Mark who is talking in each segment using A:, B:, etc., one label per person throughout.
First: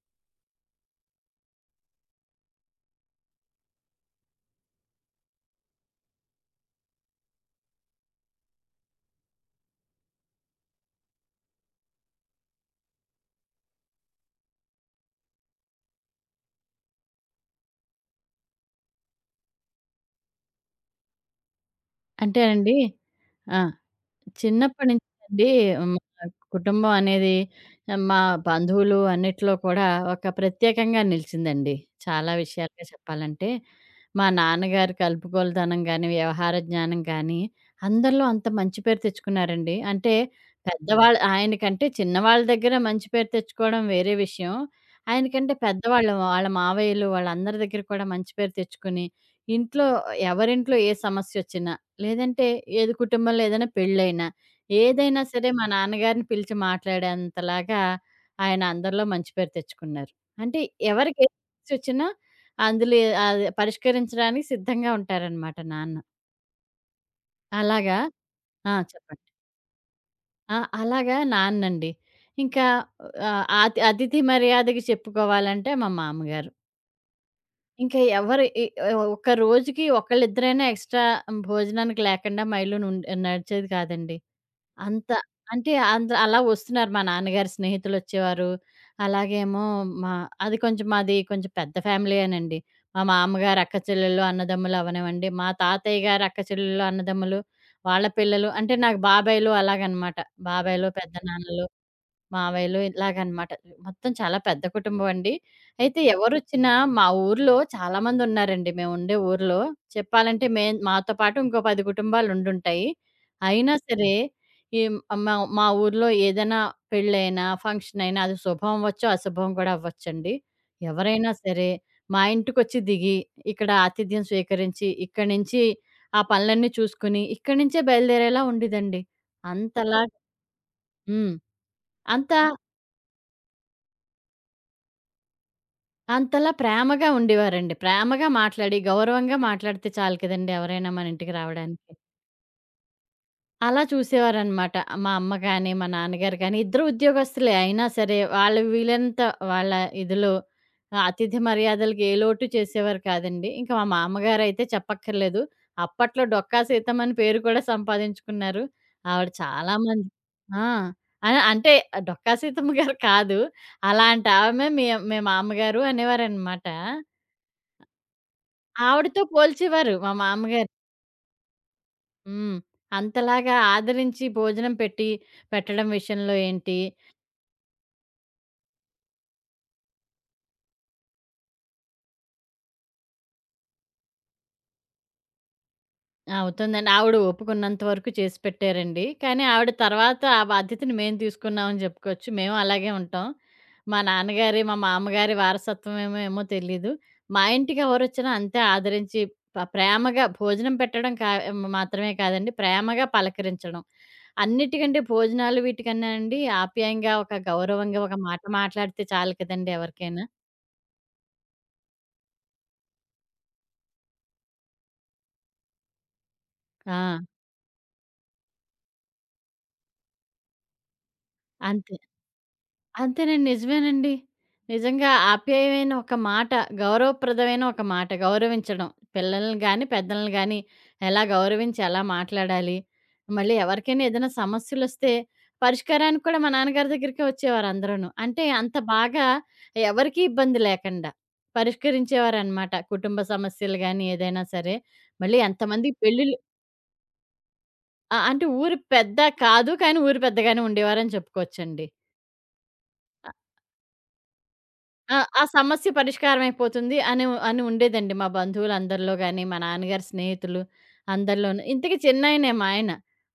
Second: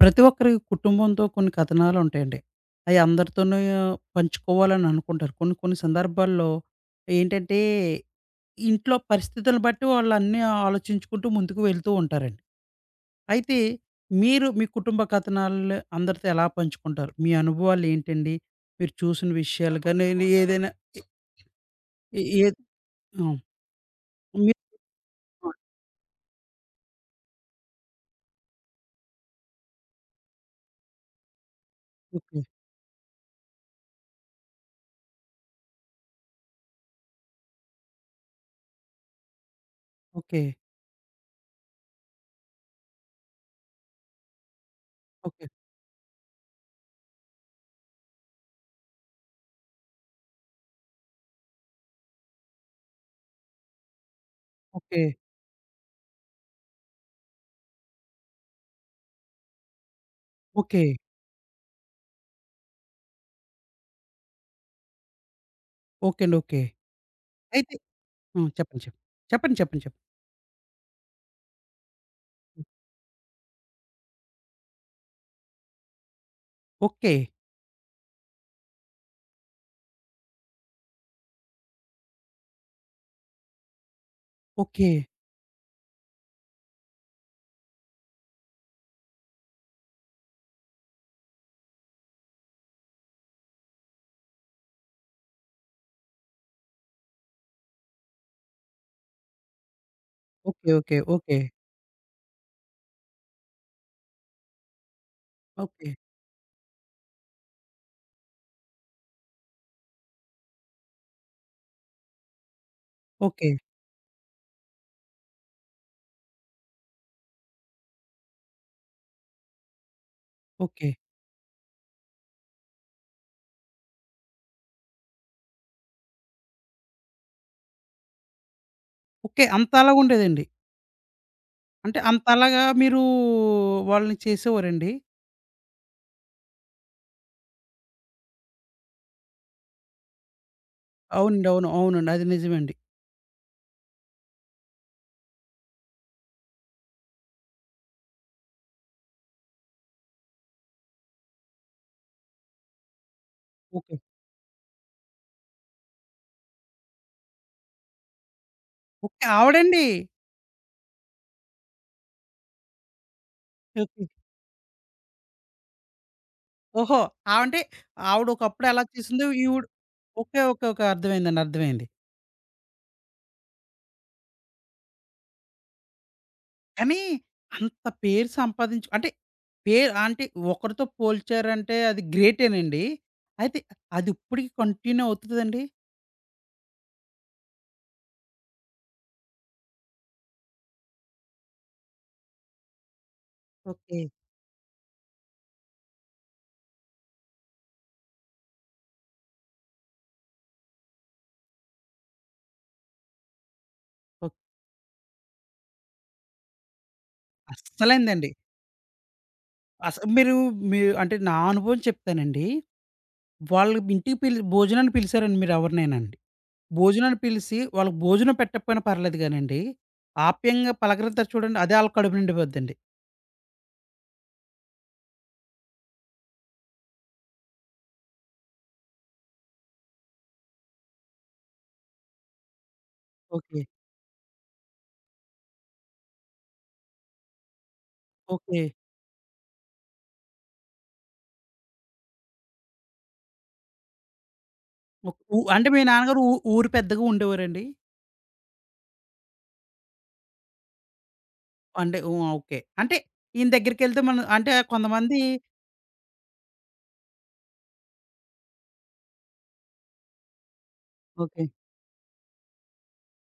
A: ప్రతి ఒక్కరి కుటుంబంతో కొన్ని కథనాలు ఉంటాయండి. అయి అందరితోనూ పంచుకోవాలని అనుకుంటారు. కొన్ని కొన్ని సందర్భాల్లో ఏంటంటే, ఇంట్లో పరిస్థితులను బట్టి వాళ్ళన్నీ ఆలోచించుకుంటూ ముందుకు వెళ్తూ ఉంటారండి. అయితే మీరు మీ కుటుంబ కథనాలు అందరితో ఎలా పంచుకుంటారు? మీ అనుభవాలు ఏంటండి? మీరు చూసిన విషయాలు కానీ ఏదైనా ఏ
B: అంటే
A: ఏ ఏ-
B: అండి
A: ఆ!
B: ఆ!
A: మీరు
B: చిన్నప్పటి నుంచి అండి మా కుటుంబం అనేది, మా బంధువులు అన్నిట్లో కూడా ఒక ప్రత్యేకంగా నిలిచిందండి. చాలా
A: ఓకే.
B: విషయాలుగా చెప్పాలంటే, మా నాన్నగారి కలుపుగోలుతనం గాని, వ్యవహార జ్ఞానం గాని, అందరిలో అంత మంచి పేరు తెచ్చుకున్నారండి. అంటే
A: ఓకే.
B: పెద్దవాళ్ళు ఆయనకంటే చిన్నవాళ్ళ దగ్గర మంచి పేరు తెచ్చుకోవడం వేరే విషయం.
A: ఓకే.
B: ఆయనకంటే పెద్దవాళ్ళు వాళ్ళ మావయ్యలు వాళ్ళందరి దగ్గర కూడా మంచి పేరు తెచ్చుకొని, ఇంట్లో ఎవరింట్లో ఏ సమస్యొచ్చినా, లేదంటే ఏది కుటుంబంలో ఏదైనా పెళ్ళైనా,
A: ఓకే.
B: ఏదైనా సరే మా నాన్నగారిని పిలిచి మాట్లాడేంతలాగా ఆయన అందరిలో మంచి పేరు తెచ్చుకున్నారు. అంటే
A: ఓకే.
B: ఎవరికి ఏ సమస్యొచ్చినా అది పరిష్కరించడానికి సిద్ధంగా ఉంటారనమాట నాన్న.
A: ఓకే అండి. ఓకే. అయితే
B: అలాగా.
A: ఆ!
B: ఆ!
A: చెప్పండి. చెప్పండి.
B: చెప్పండి.
A: చెప్పండి. చెప్పండి. చెప్పండి.
B: ఆ! అలాగా నాన్నండి. ఇంకా అతిథి మర్యాదకి చెప్పుకోవాలంటే మా మామగారు.
A: ఓకే.
B: ఇంకా ఎవరు ఈ ఒక రోజుకి ఒకళ్ళిద్దరైనా ఎక్స్‌ట్రా భోజనానికి లేకుండా మా ఇల్లు నడిచేది కాదండి.
A: ఓకే.
B: అంత అంటే అంద్ అలా వస్తున్నారు. మా నాన్నగారి స్నేహితులొచ్చేవారు. అలాగేమో మా అది కొంచెం, మాది కొంచెం పెద్ద ఫ్యామిలీయేనండి. మా మామగారు అక్క చెల్లెళ్ళు, అన్నదమ్ములు అవ్వనివ్వండి, మా తాతయ్య గారి అక్క చెల్లెళ్ళు, అన్నదమ్ములు వాళ్ళ పిల్లలు అంటే నాకు బాబాయిలు అలాగనమాట.
A: ఓకే.
B: బాబాయిలు,
A: ఓకే. ఓకే.
B: పెద్దనాన్నలు, మావయ్యలు ఇలాగనమాట. మొత్తం చాలా పెద్ద కుటుంబం అండి.
A: ఓకే.
B: అయితే ఎవరొచ్చినా మా ఊర్లో చాలామందున్నారండి. మేముండే ఊర్లో. చెప్పాలంటే మేం మాతో పాటు ఇంకో 10 కుటుంబాలుండుంటాయి.
A: ఓకే.
B: అయినా సరే ఈ మా మా ఊర్లో ఏదైనా పెళ్ళైనా, ఫంక్షనయినా అది శుభం అవ్వచ్చు, అశుభం కూడా అవ్వచ్చండి.
A: ఓకే.
B: ఎవరైనా సరే మా ఇంటికొచ్చి దిగి, ఇక్కడ ఆతిథ్యం స్వీకరించి, ఇక్కడి నుంచి ఆ పనులన్నీ చూసుకుని, ఇక్కడి నుంచే బయలుదేరేలా ఉండేదండి.
A: ఓకే.
B: అంతలా.
A: అంతలాగుండేదండి.
B: హ్మ్.
A: అంటే
B: అంత
A: అంతలాగా మీరు వాళ్ళని చేసేవారండి?
B: అంతలా ప్రేమగా ఉండేవారండి. ప్రేమగా మాట్లాడి, గౌరవంగా మాట్లాడితే చాలు కదండీ ఎవరైనా మన ఇంటికి
A: అవునండి. అవును.
B: రావడానికి.
A: అవునండి. అది నిజమండి.
B: అలా చూసేవారనమాట. మా అమ్మ గాని, మా నాన్నగారు గాని ఇద్దరు ఉద్యోగస్తులే అయినా సరే వాళ్ళు వీలంత, వాళ్ళ ఇదిలో ఆ అతిథి మర్యాదలకి ఏ లోటు చేసేవారు కాదండి. ఇంకా మా
A: ఓకే.
B: మామగారైతే చెప్పక్కర్లేదు. అప్పట్లో డొక్కా సీతమ్మ అని పేరు కూడా సంపాదించుకున్నారు.
A: ఓకే.
B: ఆవిడ చాలా
A: ఆవిడండి.
B: మంది. ఆ! అ అంటే డొక్కా సీతమ్మ గారు కాదు.
A: ఓకే.
B: అలాంటామె మీ మీ మామ్మగారు అనేవారనమాట.
A: ఓహో! ఆహ్, అంటే ఆవిడ ఒకప్పుడు ఎలా
B: ఆవిడతో
A: చేసిందో ఈవిడ
B: పోల్చేవారు మా
A: ఓకే. ఓకే.
B: మామగారు.
A: ఓకే. అర్థమైందండి. అర్థమైంది.
B: హ్మ్. అంతలాగా ఆదరించి భోజనం పెట్టి పెట్టడం విషయంలో ఏంటి?
A: కానీ అంత పేరు సంపాదించు అంటే పేరు అంటే ఒకరితో పోల్చారంటే అది గ్రేటేనండి. అయితే అదిప్పటికి కంటిన్యూ అవుతదండి?
B: అవుతుందండి. ఆవిడ ఒప్పుకున్నంత వరకు చేసి పెట్టారండి. కానీ ఆవిడ తర్వాత ఆ బాధ్యతని మేము తీసుకున్నామని చెప్పుకోవచ్చు. మేము అలాగే ఉంటాం. మా
A: ఓకే.
B: నాన్నగారి, మా మామగారి వారసత్వమేమో, ఏమో ఏమో తెలీదు. మా ఇంటికి ఎవరొచ్చినా అంతే ఆదరించి ప్రేమగా భోజనం పెట్టడం మాత్రమే కాదండి, ప్రేమగా పలకరించడం.
A: ఓకే.
B: అన్నిటికంటే భోజనాలు వీటికన్నా అండి ఆప్యాయంగా ఒక గౌరవంగా ఒక
A: అస్సలైందండి.
B: మాట మాట్లాడితే చాలు కదండీ ఎవరికైనా.
A: మీరు మీ అంటే నా అనుభవం చెప్తానండి. వాళ్ళు ఇంటికి భోజనానికి పిలిసారండి మీరెవరినైనాండి.
B: ఆ!
A: భోజనానికి పిలిసి వాళ్ళకి భోజనం పెట్టకపోయినా పర్లేదు గానండి, ఆప్యాయంగా పలకరిత్తారు చూడండి అదే ఆళ్ళ
B: అంతే.
A: కడుపు నిండిపోద్దండి.
B: అంతేనండి. నిజమేనండి. నిజంగా ఆప్యాయమైన ఒక మాట, గౌరవప్రదమైన ఒక మాట, గౌరవించడం. పిల్లల్ని గాని, పెద్దల్ని గాని ఎలా గౌరవించి ఎలా మాట్లాడాలి? మళ్ళీ
A: ఓకే.
B: ఎవరికైనా ఏదైనా సమస్యలొస్తే పరిష్కారానికి కూడా మా నాన్నగారి దగ్గరికే వచ్చేవారందరూను. అంటే
A: ఓకే.
B: అంత బాగా ఎవరికీ ఇబ్బంది లేకండా పరిష్కరించేవారనమాట. కుటుంబ సమస్యలు గాని, ఏదైనా సరే.
A: ఒ
B: మళ్ళీ
A: ఉ అంటే మీ
B: ఎంతమంది
A: నాన్నగారు
B: పెళ్ళిళ్ళు.
A: ఊరు పెద్దగా ఉండేవారండి?
B: ఆ! అంటే ఊరు పెద్ద కాదు, కానీ ఊరు పెద్దగానే ఉండేవారని చెప్పుకోవచ్చండి.
A: అంటే హ్మ్. ఓకే. అంటే ఈయన దగ్గరికెళ్తే మనం అంటే
B: ఆ!
A: కొంతమంది
B: ఆ సమస్య పరిష్కారం అయిపోతుంది అని అని ఉండేదండి మా బంధువులందరిలో గాని, మా నాన్నగారి స్నేహితులు
A: ఓకే.
B: అందరిలోను. ఇంతకీ చిన్నాయనే మా ఆయన.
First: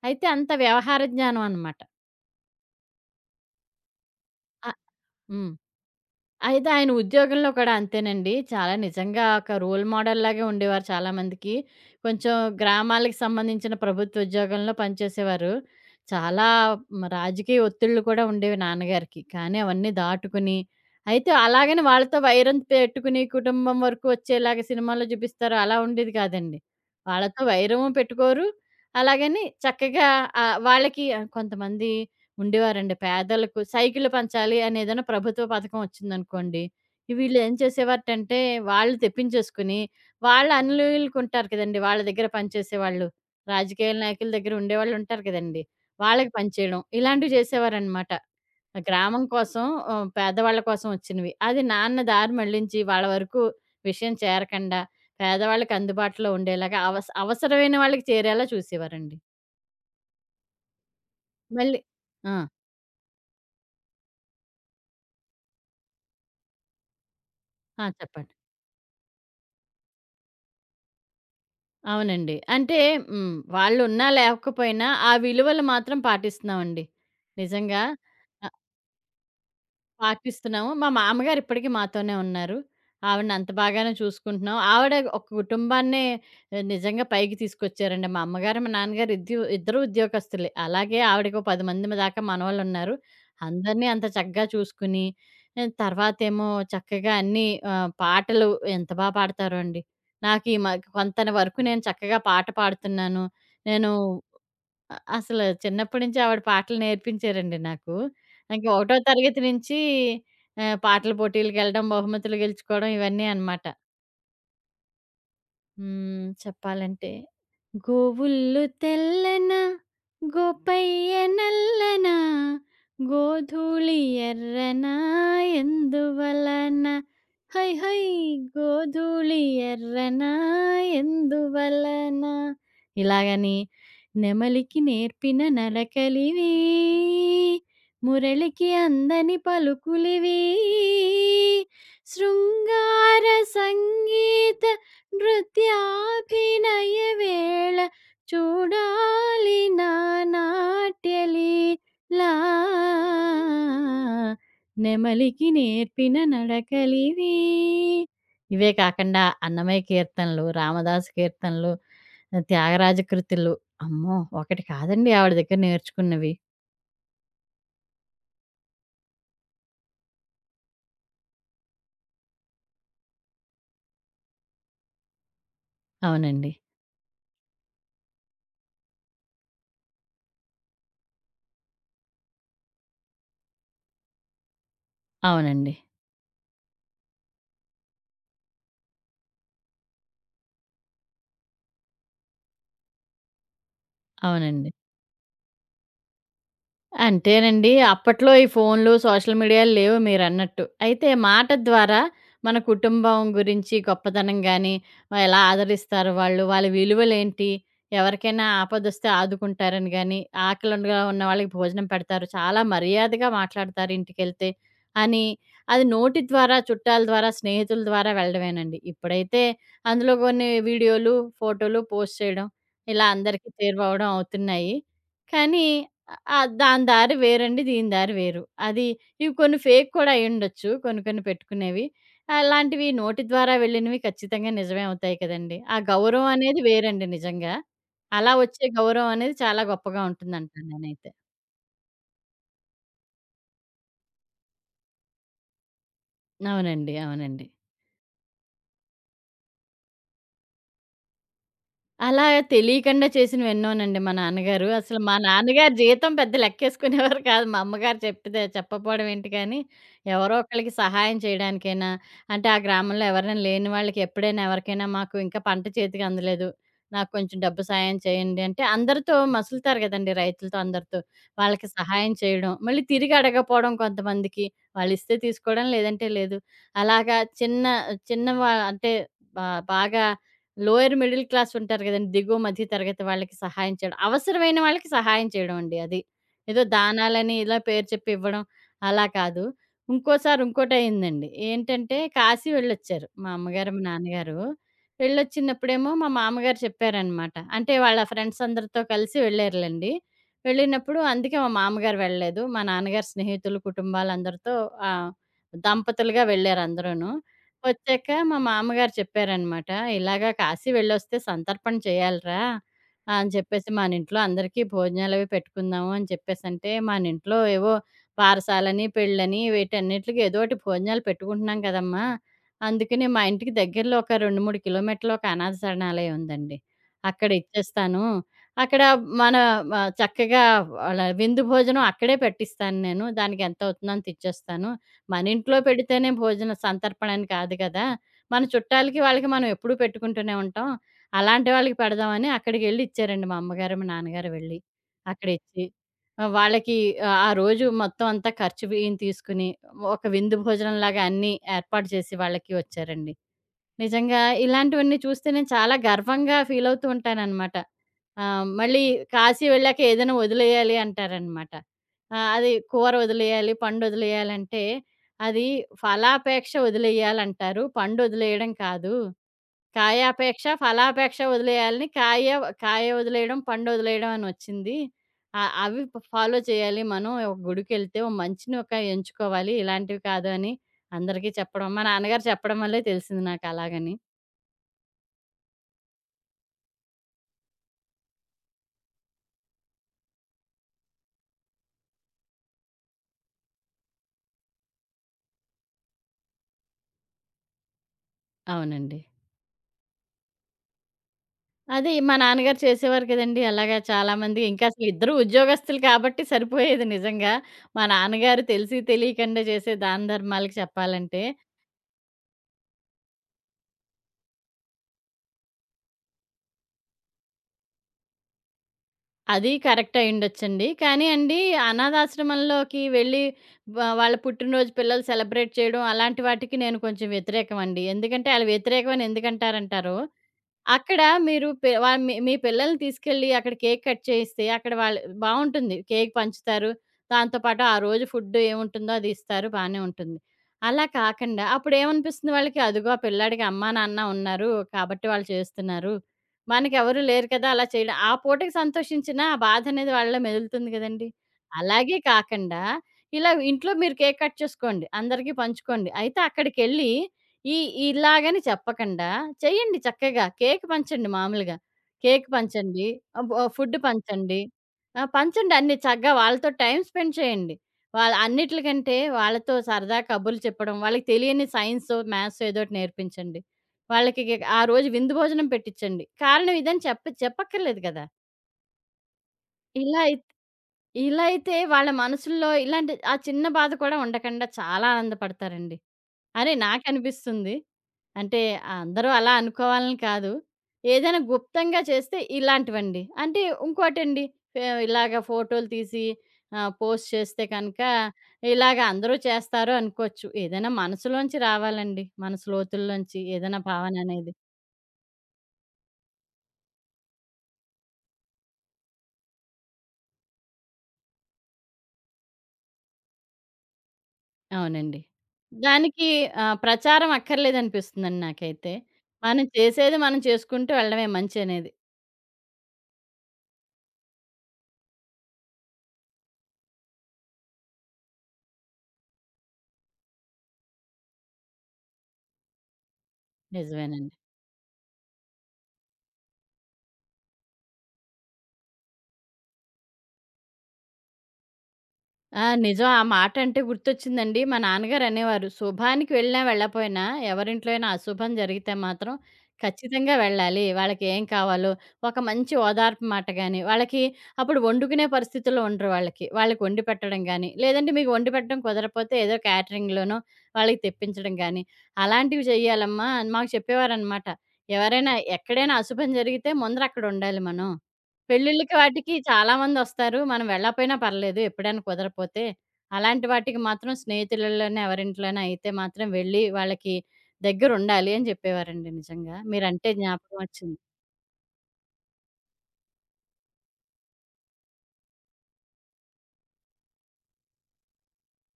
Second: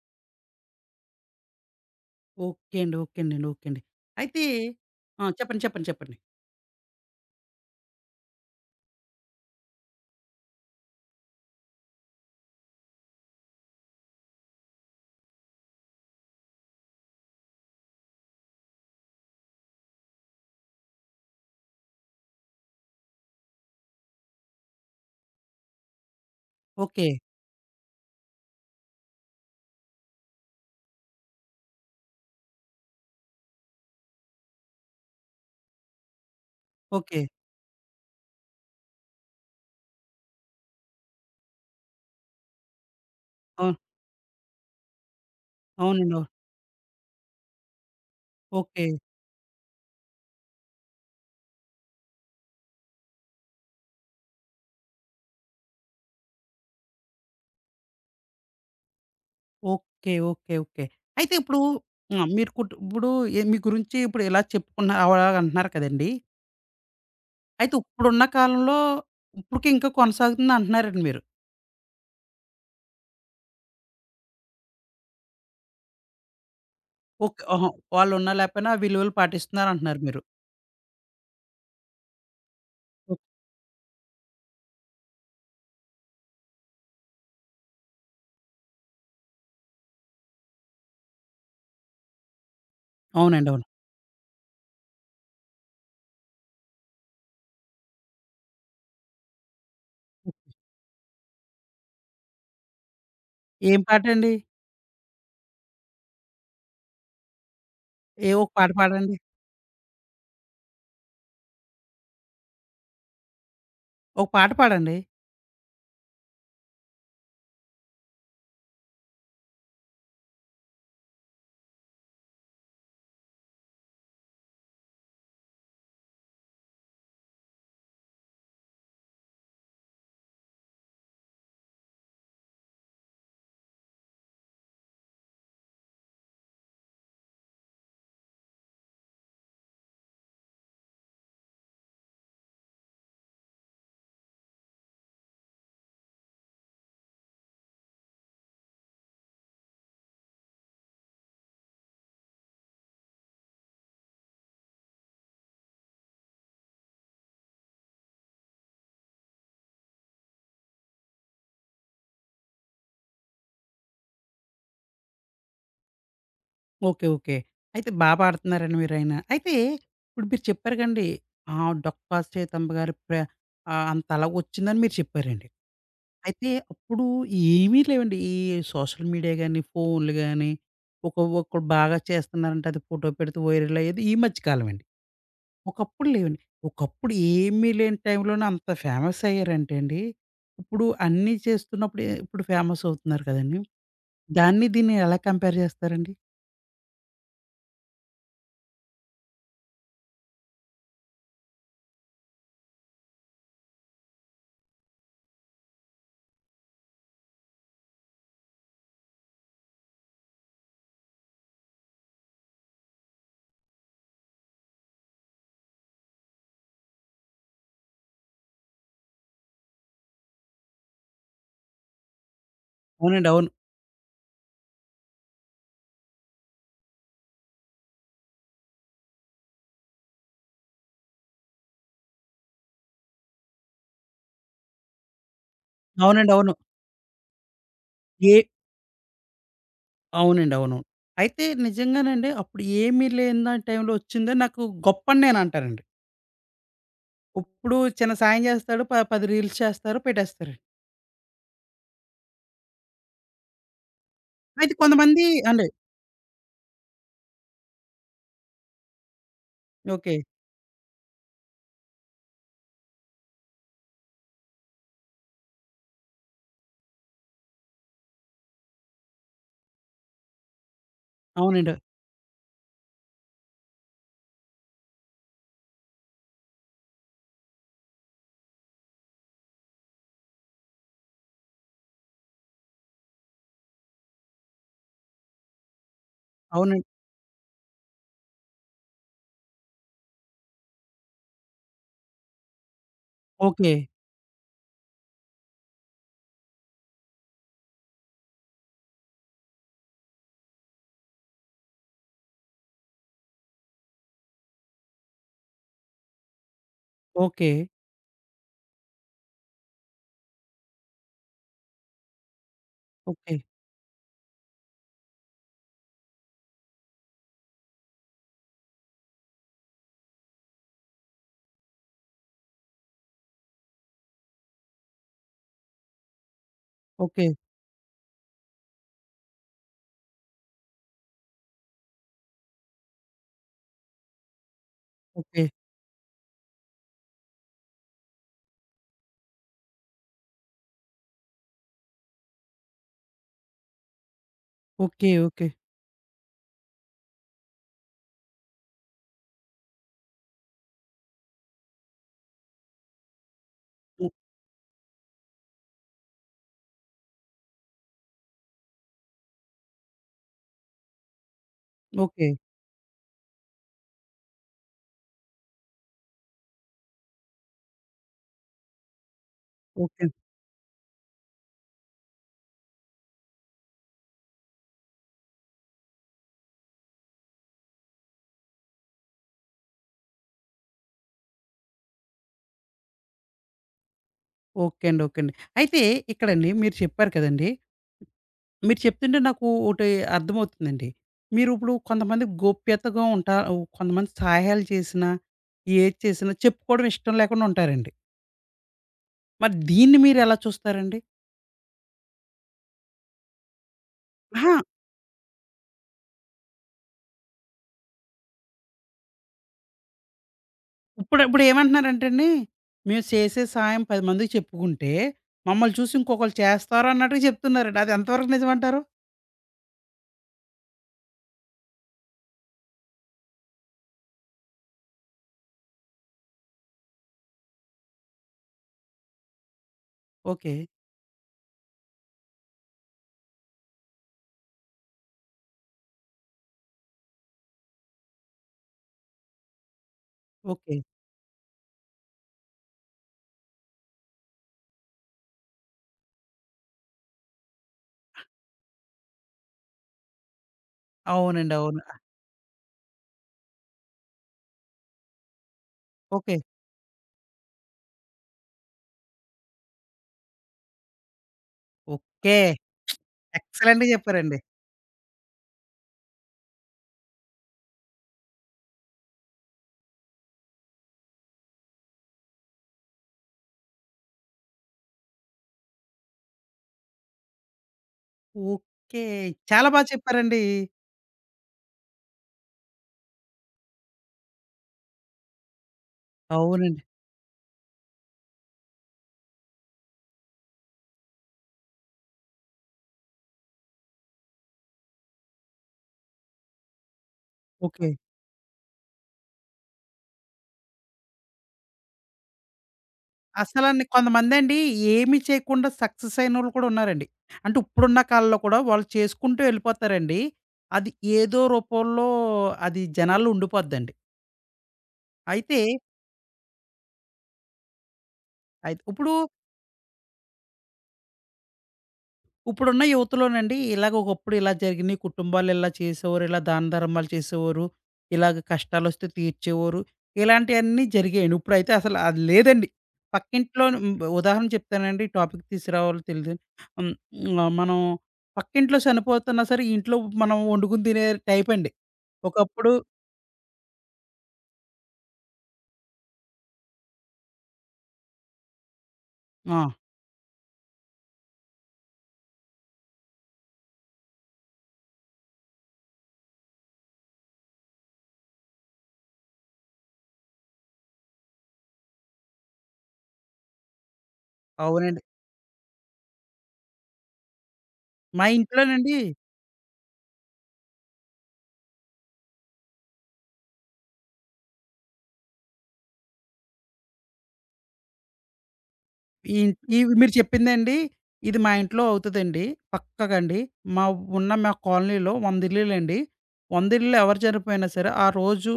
B: అయితే అంత వ్యవహార జ్ఞానం అనమాట.
A: ఓకే అండి. ఓకే అండి. అండి, ఓకే అండి. అయితే ఆ!
B: హ్మ్.
A: చెప్పండి. చెప్పండి. చెప్పండి.
B: అయితే ఆయన ఉద్యోగంలో కూడా అంతేనండి. చాలా నిజంగా ఒక రోల్ మోడల్‌లాగే ఉండేవారు చాలామందికి. కొంచెం గ్రామాలకు సంబంధించిన ప్రభుత్వ ఉద్యోగంలో పనిచేసేవారు. చాలా రాజకీయ ఒత్తిళ్ళు కూడా ఉండేవి నాన్నగారికి. కానీ అవన్నీ దాటుకుని, అయితే అలాగని వాళ్ళతో వైరం పెట్టుకుని కుటుంబం వరకు వచ్చేలాగా సినిమాల్లో చూపిస్తారు అలా ఉండేది కాదండి.
A: ఓకే.
B: వాళ్ళతో వైరము పెట్టుకోరు. అలాగని చక్కగా వాళ్ళకి కొంతమంది ఉండేవారండి. పేదలకు సైకిళ్ళు పంచాలి అని ఏదైనా ప్రభుత్వ పథకం వచ్చిందనుకోండి, ఈ
A: ఓకే.
B: వీళ్ళు ఏం చేసేవాటంటే వాళ్ళు తెప్పించేసుకొని, వాళ్ళ అనుయాయులకు ఉంటారు కదండీ! వాళ్ళ దగ్గర పనిచేసేవాళ్ళు,
A: అవును.
B: రాజకీయ నాయకుల దగ్గర ఉండేవాళ్ళుంటారు కదండీ,
A: అవునండి. అవును.
B: వాళ్ళకి పంచేయడం, ఇలాంటివి చేసేవారనమాట.
A: ఓకే.
B: గ్రామం కోసం, పేదవాళ్ళ కోసం వచ్చినవి అది నాన్న దారి మళ్ళించి వాళ్ళ వరకు విషయం చేరకండా, పేదవాళ్ళకి అందుబాటులో ఉండేలాగా అవసరమైన వాళ్ళకి చేరేలా చూసేవారండి.
A: ఓకే. ఓకే. ఓకే. అయితే ఇప్పుడు
B: మళ్ళీ.
A: హ్మ్.
B: ఆ!
A: మీరు ఇప్పుడు మీ గురించి ఇప్పుడు ఇలా చెప్పుకున్నారు అలాగ అంటున్నారు కదండీ! అయితే
B: ఆ!
A: ఇప్పుడున్న
B: చెప్పండి.
A: కాలంలో ఇప్పటికి ఇంకా కొనసాగుతుంది అంటున్నారండి మీరు.
B: అవునండి, అంటే, వాళ్ళున్నా లేకపోయినా ఆ విలువలు మాత్రం పాటిస్తున్నామండి.
A: ఓకే. ఆహా!
B: నిజంగా.
A: వాళ్ళున్నా లేకపోయినా ఆ విలువలు పాటిస్తున్నారు అంటున్నారు మీరు.
B: పాటిస్తున్నాము. మా మామగారు ఇప్పటికి మాతోనే ఉన్నారు.
A: ఓకే.
B: ఆవిడని అంత బాగానే చూసుకుంటున్నాం. ఆవిడ ఒక కుటుంబాన్నే నిజంగా పైకి తీసుకొచ్చారండి. మా అమ్మగారు, మా నాన్నగారు ఇద్దరు ఉద్యోగస్తులే. అలాగే ఆవిడకో 10 మంది దాకా మనవళ్ళున్నారు.
A: అవునండి. అవును.
B: అందరినీ అంత చక్కగా చూసుకుని, తర్వాతేమో చక్కగా అన్నీ, పాటలు ఎంత పాడతారో అండి. నాకు ఈ మ కొంత వరకు నేను చక్కగా పాట పాడుతున్నాను.
A: ఏం
B: నేను
A: పాటండి?
B: అసలు చిన్నప్పటి నుంచి ఆవిడ పాటలు నేర్పించారండి నాకు.
A: ఒక
B: ఇంక
A: పాట
B: ఒకటో
A: పాడండి.
B: తరగతి నుంచి పాటల పోటీలకెళ్ళడం, బహుమతులు గెలుచుకోవడం ఇవన్నీ అనమాట.
A: ఒక పాట పాడండి.
B: చెప్పాలంటే, గోవుల్లు తెల్లన, గోపయ్య నల్లన, గోధూళి ఎర్రన ఎందువలన? హై! హై! గోధూళి ఎర్రన ఎందువలన? ఇలాగని, నెమలికి నేర్పిన నడకలివి, మురళికి అందని పలుకులివి, శృంగార సంగీత నృత్యాభినయ వేళ చూడాలి నా నాట్యలీలా, నెమలికి నేర్పిన నడకలివి. ఇవే కాకుండా అన్నమయ్య కీర్తనలు, రామదాసు కీర్తనలు, త్యాగరాజ కృతులు, అమ్మో ఒకటి కాదండి ఆవిడ దగ్గర నేర్చుకున్నవి.
A: ఓకే. ఓకే. అయితే బా పాడుతున్నారండి మీరైనా. అయితే ఇప్పుడు మీరు చెప్పారు కండి. ఆహ్, 'డొక్కా సైతమ్మ' గారి ఆహ్, అంత అలాగొచ్చిందని మీరు చెప్పారండి. అయితే
B: అవునండి.
A: అప్పుడు ఏమీ లేవండి. ఈ సోషల్ మీడియా గాని, ఫోన్‌లు గాని, ఒక బాగా చేస్తున్నారంటే అది ఫోటో పెడితే వైరల్ అయ్యేది ఈ మధ్య కాలం అండి.
B: అవునండి.
A: ఒకప్పుడు లేవండి. ఒకప్పుడు ఏమీ లేని టైంలోనే అంత ఫేమస్ అయ్యారంటే అండి. ఇప్పుడు అన్నీ చేస్తున్నప్పుడు ఇప్పుడు ఫేమస్ అవుతున్నారు కదండీ! దాన్ని
B: అవునండి.
A: దీన్ని ఎలా కంపేర్ చేస్తారండి?
B: అంతేనండి. అప్పట్లో ఈ ఫోన్లు, సోషల్ మీడియాలు లేవు మీరన్నట్టు. అయితే మాట ద్వారా మన కుటుంబం గురించి గొప్పతనం గాని, ఎలా ఆదరిస్తారు వాళ్ళు, వాళ్ళ విలువలేంటి, ఎవరికైనా ఆపదొస్తే ఆదుకుంటారని గాని, ఆకలిగా ఉన్న వాళ్ళకి భోజనం పెడతారు, చాలా మర్యాదగా మాట్లాడతారు ఇంటికెళ్తే అని, అది నోటి ద్వారా, చుట్టాల ద్వారా, స్నేహితుల ద్వారా వెళ్ళడమేనండి. ఇప్పుడైతే అందులో కొన్ని వీడియోలు, ఫోటోలు పోస్ట్ చేయడం, ఇలా
A: అవునండి.
B: అందరికీ
A: అవును.
B: చేరువవ్వడం అవుతున్నాయి. కానీ దాని దారి వేరండి, దీని దారి వేరు. అది ఇవి కొన్ని ఫేక్ కూడా అయ్యుండొచ్చు, కొన్ని కొన్ని పెట్టుకునేవి. అలాంటివి నోటి ద్వారా వెళ్ళినవి ఖచ్చితంగా నిజమే అవుతాయి కదండీ! ఆ గౌరవం
A: అవునండి. అవును.
B: అనేది వేరండి నిజంగా. అలా
A: ఏ
B: వచ్చే గౌరవం అనేది చాలా గొప్పగా
A: అవునండి.
B: ఉంటుందంటాను
A: అవును.
B: నేనైతే.
A: అయితే నిజంగానండి అప్పుడు ఏమీ లేని దాని టైంలో వచ్చిందే నాకు గొప్పని నేనంటానండి.
B: అవునండి. అవునండి.
A: ఇప్పుడు చిన్న సాయం చేస్తాడు. 10 రీల్స్ చేస్తారు పెట్టేస్తారు.
B: అలా తెలియకుండా చేసినవి ఎన్నోనండి మా నాన్నగారు.
A: అయితే
B: అసలు మా
A: కొంతమంది అండి
B: నాన్నగారు జీతం పెద్ద లెక్కేసుకునేవారు కాదు. మా అమ్మగారు చెప్పితే చెప్పపోవడం ఏంటి కానీ,
A: ఓకే.
B: ఎవరో ఒకళ్ళకి సహాయం చేయడానికైనా, అంటే ఆ గ్రామంలో ఎవరైనా లేని వాళ్ళకి ఎప్పుడైనా ఎవరికైనా మాకు ఇంకా పంట చేతికి అందలేదు, నాకు కొంచెం డబ్బు సాయం చేయండి అంటే, అందరితో మసులుతారు కదండీ రైతులతో అందరితో. వాళ్ళకి
A: అవునండి.
B: సహాయం చేయడం, మళ్ళీ తిరిగి అడగపోవడం కొంతమందికి. వాళ్ళిస్తే తీసుకోవడం, లేదంటే లేదు. అలాగా చిన్న చిన్న వా అంటే బా బాగా లోయర్ మిడిల్ క్లాస్ ఉంటారు గదండీ, దిగువ మధ్య తరగతి వాళ్ళకి సహాయం చేయడం, అవసరమైన వాళ్ళకి సహాయం చేయడం అండి అది. ఏదో
A: అవునండి.
B: దానాలని ఇలా పేరు చెప్పి ఇవ్వడం అలా కాదు. ఇంకోసారి ఇంకోటయిందండి. ఏంటంటే కాశీ వెళ్ళొచ్చారు మా అమ్మగారు,
A: ఓకే.
B: మా నాన్నగారు. వెళ్ళొచ్చినప్పుడేమో మా మామగారు చెప్పారనమాట. అంటే వాళ్ళ ఫ్రెండ్స్ అందరితో కలిసి వెళ్ళారులెండి. వెళ్ళినప్పుడు అందుకే మా మామగారు వెళ్ళలేదు. మా నాన్నగారు స్నేహితులు, కుటుంబాలందరితో ఆహ్, దంపతులుగా వెళ్లారందరూను.
A: ఓకే.
B: వచ్చాక మా మామగారు చెప్పారనమాట, "ఇలాగ కాశీ వెళ్ళొస్తే సంతర్పణ చేయాలిరా" అని
A: ఓకే.
B: చెప్పేసి, "మనింట్లో అందరికీ భోజనాలవి పెట్టుకుందాము" అని చెప్పేసంటే, మనింట్లో ఏవో బారసాలని, పెళ్ళని వీటన్నిటికి ఏదోటి భోజనాలు పెట్టుకుంటున్నాం కదమ్మా! అందుకని మా ఇంటికి దగ్గరలో ఒక 2, 3 కిలోమీటర్లు ఒక అనాథ శరణాలయం ఉందండి.
A: ఓకే.
B: అక్కడ ఇచ్చేస్తాను. అక్కడ మన మ చక్కగా వాళ్ళ విందు భోజనం అక్కడే పెట్టిస్తాను నేను. దానికెంతవుతుందో అంతిచ్చేస్తాను. మన
A: ఓకే.
B: ఇంట్లో పెడితేనే భోజన సంతర్పణ అని కాదు కదా! మన చుట్టాలకి, వాళ్ళకి మనం ఎప్పుడూ పెట్టుకుంటూనే ఉంటాం. అలాంటి వాళ్ళకి పెడదామని అక్కడికెళ్ళి ఇచ్చారండి మా అమ్మగారు, మా నాన్నగారు వెళ్ళి.
A: ఓకే. ఓకే.
B: అక్కడిచ్చి, వాళ్ళకి ఆ రోజు మొత్తం అంతా ఖర్చు ఈయన తీసుకుని, ఒక విందు భోజనంలాగా అన్నీ ఏర్పాటు చేసి వాళ్ళకి వచ్చారండి.
A: ఓ
B: నిజంగా ఇలాంటివన్నీ చూస్తే నేను చాలా గర్వంగా ఫీలవుతూ ఉంటాననమాట. మళ్ళీ కాశీ వెళ్ళాక ఏదైనా వదిలేయాలి అంటారనమాట.
A: ఓకే. ఓకే.
B: అది కూర వదిలేయాలి, పండొదిలేయాలంటే, అది ఫలాపేక్ష వదిలేయాలంటారు, పండొదిలేయడం కాదు. కాయాపేక్ష, ఫలాపేక్ష వదిలేయాలని, కాయ కాయ వదిలేయడం, పండొదిలేయడం అనొచ్చింది. అవి ఫాలో చేయాలి మనం. ఒక గుడికెళ్తే ఓ మంచిని ఒక ఎంచుకోవాలి, ఇలాంటివి కాదు అని అందరికీ చెప్పడం, మా నాన్నగారు చెప్పడం వల్లే తెలిసింది నాకు అలాగని.
A: ఓకే అండి. ఓకే అండి. అయితే ఇక్కడండి మీరు చెప్పారు కదండీ! మీరు చెప్తుంటే నాకు ఒకటి అర్థమవుతుందండి. మీరిప్పుడు కొంతమంది గోప్యతగా ఉంటా కొంతమంది సహాయాలు చేసినా, ఏది చేసినా చెప్పుకోవడం ఇష్టం లేకుండా ఉంటారండి.
B: అవునండి.
A: మరి దీన్ని మీరెలా చూస్తారండి?
B: అది మా నాన్నగారు చేసేవారు కదండీ! అలాగా చాలామంది
A: అహా!
B: ఇంకా అసలు ఇద్దరు ఉద్యోగస్తులు కాబట్టి సరిపోయేది నిజంగా. మా నాన్నగారు తెలిసి తెలియకుండా చేసే దాన ధర్మాలకి
A: ఇప్పుడు
B: చెప్పాలంటే.
A: ఇప్పుడు ఏమంటున్నారంటేండి, మేము చేసే సహాయం 10 మందికి చెప్పుకుంటే, మమ్మల్ని చూసి ఇంకొకళ్ళు చేస్తారు అన్నట్టుగా చెప్తున్నారండి. అది ఎంతవరకు నిజమంటారు?
B: అది కరెక్ట్ అయ్యుండొచ్చండి. కానీ అండి, అనాథాశ్రమంలోకి వెళ్ళి వాళ్ళ పుట్టినరోజు పిల్లలు సెలబ్రేట్ చేయడం అలాంటి వాటికి నేను కొంచెం వ్యతిరేకం అండి. ఎందుకంటే ఆళ్ళు వ్యతిరేకం అని ఎందుకంటారంటారో,
A: ఓకే.
B: అక్కడ మీరు పి వా మీ మీ పిల్లల్ని తీసుకెళ్ళి అక్కడ కేక్ కట్ చేయిస్తే అక్కడ వాళ్ళు బావుంటుంది. కేక్ పంచుతారు. దాంతో పాటు ఆ రోజు ఫుడ్ ఏముంటుందో అది ఇస్తారు, బానే ఉంటుంది.
A: ఓకే.
B: అలా కాకండా అప్పుడేమనిపిస్తుంది వాళ్ళకి అదిగో ఆ పిల్లాడికి అమ్మా, నాన్న ఉన్నారు కాబట్టి వాళ్ళు చేస్తున్నారు, మనకెవరు లేరు కదా అలా చేయడం. ఆ పూటకి సంతోషించినా ఆ బాధనేది వాళ్ళలో మెదులుతుంది గదండీ!
A: అవునండి. అవును.
B: అలాగే కాకండా, ఇలా ఇంట్లో మీరు కేక్ కట్ చేసుకోండి, అందరికీ పంచుకోండి. అయితే
A: ఓకే.
B: అక్కడికెళ్ళి ఈ ఇలాగని చెప్పకండా చెయ్యండి చక్కగా. కేక్ పంచండి మామూలుగా. Cake
A: okay.
B: పంచండి. ఆహ్, బొ ఫుడ్
A: ఎక్సలెంట్‌గా చెప్పారండి.
B: పంచండి. ఆ! పంచండి అన్ని చక్కగా, వాళ్ళతో టైమ్ స్పెండ్ చేయండి. వాళ్ళ అన్నిట్లికంటే వాళ్ళతో సరదా కబుర్లు చెప్పడం, వాళ్ళకి తెలియని సైన్సో, మ్యాథ్సో ఏదోటి నేర్పించండి. వాళ్ళకి ఆ రోజు విందు భోజనం పెట్టిచ్చండి, కారణం ఇదని చెప్పక్కర్లేదు కదా!
A: ఓకే. చాలా బా
B: ఇలా అయిత్
A: చెప్పారండి.
B: ఇలా అయితే వాళ్ళ మనసుల్లో ఇలాంటి ఆ చిన్న బాధ కూడా ఉండకండా చాలా ఆనందపడతారండి. అరే!
A: అవునండి.
B: నాకనిపిస్తుంది, అంటే, ఆ అందరూ అలా అనుకోవాలని కాదు, ఏదైనా గుప్తంగా చేస్తే ఇలాంటివండి. అంటే ఇంకోటండి, ఇలాగ ఫోటోలు తీసి పోస్ట్ చేస్తే కనుక
A: ఓకే.
B: ఇలాగ అందరూ చేస్తారు అనుకోవచ్చు. ఏదైనా మనసులోంచి రావాలండి, మన లోతుల్లోంచి ఏదైనా
A: అసలండి
B: భావననేది.
A: కొంతమందండి ఏమి చేయకుండా సక్సెస్ అయినోళ్ళు కూడా ఉన్నారండి. అంటే ఇప్పుడున్న కాలంలో కూడా వాళ్ళు చేసుకుంటూ వెళ్ళిపోతారండి. అది ఏదో రూపంలో అది జనాల్లో ఉండిపోద్దండి.
B: అవునండి.
A: అయితే,
B: దానికి ప్రచారం అక్కర్లేదనిపిస్తుందండి నాకైతే.
A: అయితే ఇప్పుడు
B: మనం చేసేది మనం చేసుకుంటూ వెళ్ళడమే మంచనేది.
A: ఇప్పుడున్న యువతలోనండి ఇలాగ ఒకప్పుడు ఇలా జరిగినాయి. కుటుంబాలు ఇలా చేసేవారు. ఇలా దాన ధర్మాలు చేసేవారు. ఇలాగ కష్టాలొస్తే తీర్చేవారు. ఇలాంటియన్నీ జరిగాయండి. ఇప్పుడైతే అసలు అది లేదండి. పక్కింట్లోను హ్మ్.
B: నిజమేనండి.
A: ఉదాహరణ చెప్తానండి. టాపిక్ తీసుకురావాలో తెలీదు. హ్మ్. ఆహ్, మనం పక్కింట్లో చనిపోతున్నా సరే, ఇంట్లో మనం వండుకొని తినే టైపండి.
B: ఆ!
A: ఒకప్పుడు
B: నిజం. ఆ మాటంటే గుర్తొచ్చిందండి. మా నాన్నగారు అనేవారు, "శుభానికి వెళ్ళినా వెళ్ళపోయినా, ఎవరింట్లో అయినా అశుభం జరిగితే మాత్రం
A: ఆ!
B: ఖచ్చితంగా వెళ్ళాలి. వాళ్ళకేం కావాలో ఒక మంచి ఓదార్పు మాట గాని, వాళ్ళకి అప్పుడు వండుకునే పరిస్థితుల్లో ఉండరు వాళ్ళకి, వాళ్ళకి వండి పెట్టడం గాని, లేదంటే మీకు వండి పెట్టడం కుదరపోతే ఏదో క్యాటరింగ్‌లోనో వాళ్ళకి తెప్పించడం గాని, అలాంటివి చెయ్యాలమ్మా" అని మాకు చెప్పేవారనమాట.
A: అవునండి.
B: ఎవరైనా ఎక్కడైనా అశుభం జరిగితే ముందర అక్కడుండాలి మనం.
A: మా
B: పెళ్ళిళ్ళకి
A: ఇంట్లోనండి
B: వాటికి చాలామందొస్తారు, మనం వెళ్ళకపోయినా పర్లేదు ఎప్పుడైనా కుదరపోతే. అలాంటి వాటికి మాత్రం స్నేహితులలోనే ఎవరింట్లోనే అయితే మాత్రం వెళ్ళి వాళ్ళకి దగ్గరుండాలి అని చెప్పేవారండి నిజంగా.
A: ఈ
B: మీరంటే
A: ఇవి మీరు
B: జ్ఞాపకం
A: చెప్పిందండి,
B: వచ్చింది.
A: ఇది మా ఇంట్లో అవుతదండి. పక్కాగండి. మా ఉన్న మా కాలనీలో 100 ఇల్లులండి. 100 ఇల్లులో ఎవరు చనిపోయినా సరే, ఆ రోజు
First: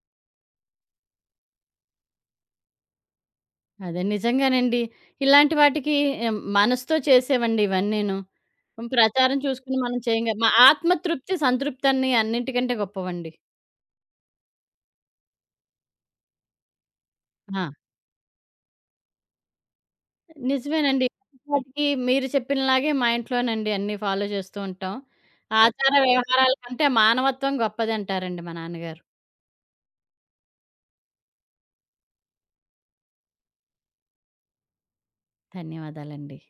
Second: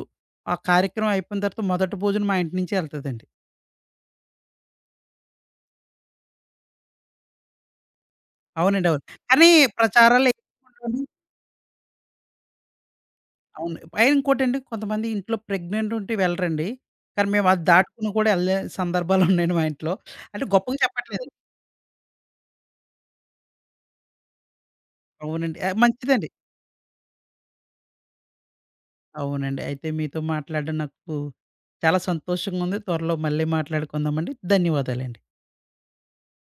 A: ఆ కార్యక్రమం అయిపోయిన తర్వాత మొదటి భోజనం మా ఇంటి నుంచే ఎళ్తదండి.
B: అదే నిజంగానండి. ఇలాంటి వాటికి మనసుతో చేసేవండి ఇవన్నీను.
A: అవునండి. అవును.
B: ప్రచారం
A: కానీ
B: చూసుకుని మనం చేయం
A: ప్రచారాలు
B: గా. మా
A: ఎక్కువుంటాయండి.
B: ఆత్మతృప్తి, సంతృప్తన్ని అన్నిటికంటే గొప్పవండి.
A: అవును. పైన ఇంకోటండి కొంతమంది ఇంట్లో ప్రెగ్నెంట్ ఉంటే వెళ్ళరండి. కానీ మేము అది
B: ఆ!
A: దాటుకుని కూడా ఎళ్ళే సందర్భాలున్నాయండి మా ఇంట్లో. అంటే గొప్పగా
B: నిజమేనండి.
A: చెప్పట్లేదు.
B: వాటికి మీరు చెప్పినలాగే మా ఇంట్లోనండి అన్నీ ఫాలో చేస్తూ ఉంటాం.
A: అవునండి. ఆహ్,
B: ఆచార
A: మంచిదండి.
B: వ్యవహారాల కంటే మానవత్వం గొప్పదంటారండి మా నాన్నగారు.
A: అవునండి. అయితే మీతో మాట్లాడడం నాకు చాలా సంతోషంగా ఉంది. త్వరలో మళ్ళీ మాట్లాడుకుందామండి. ధన్యవాదాలండి.
B: ధన్యవాదాలండి.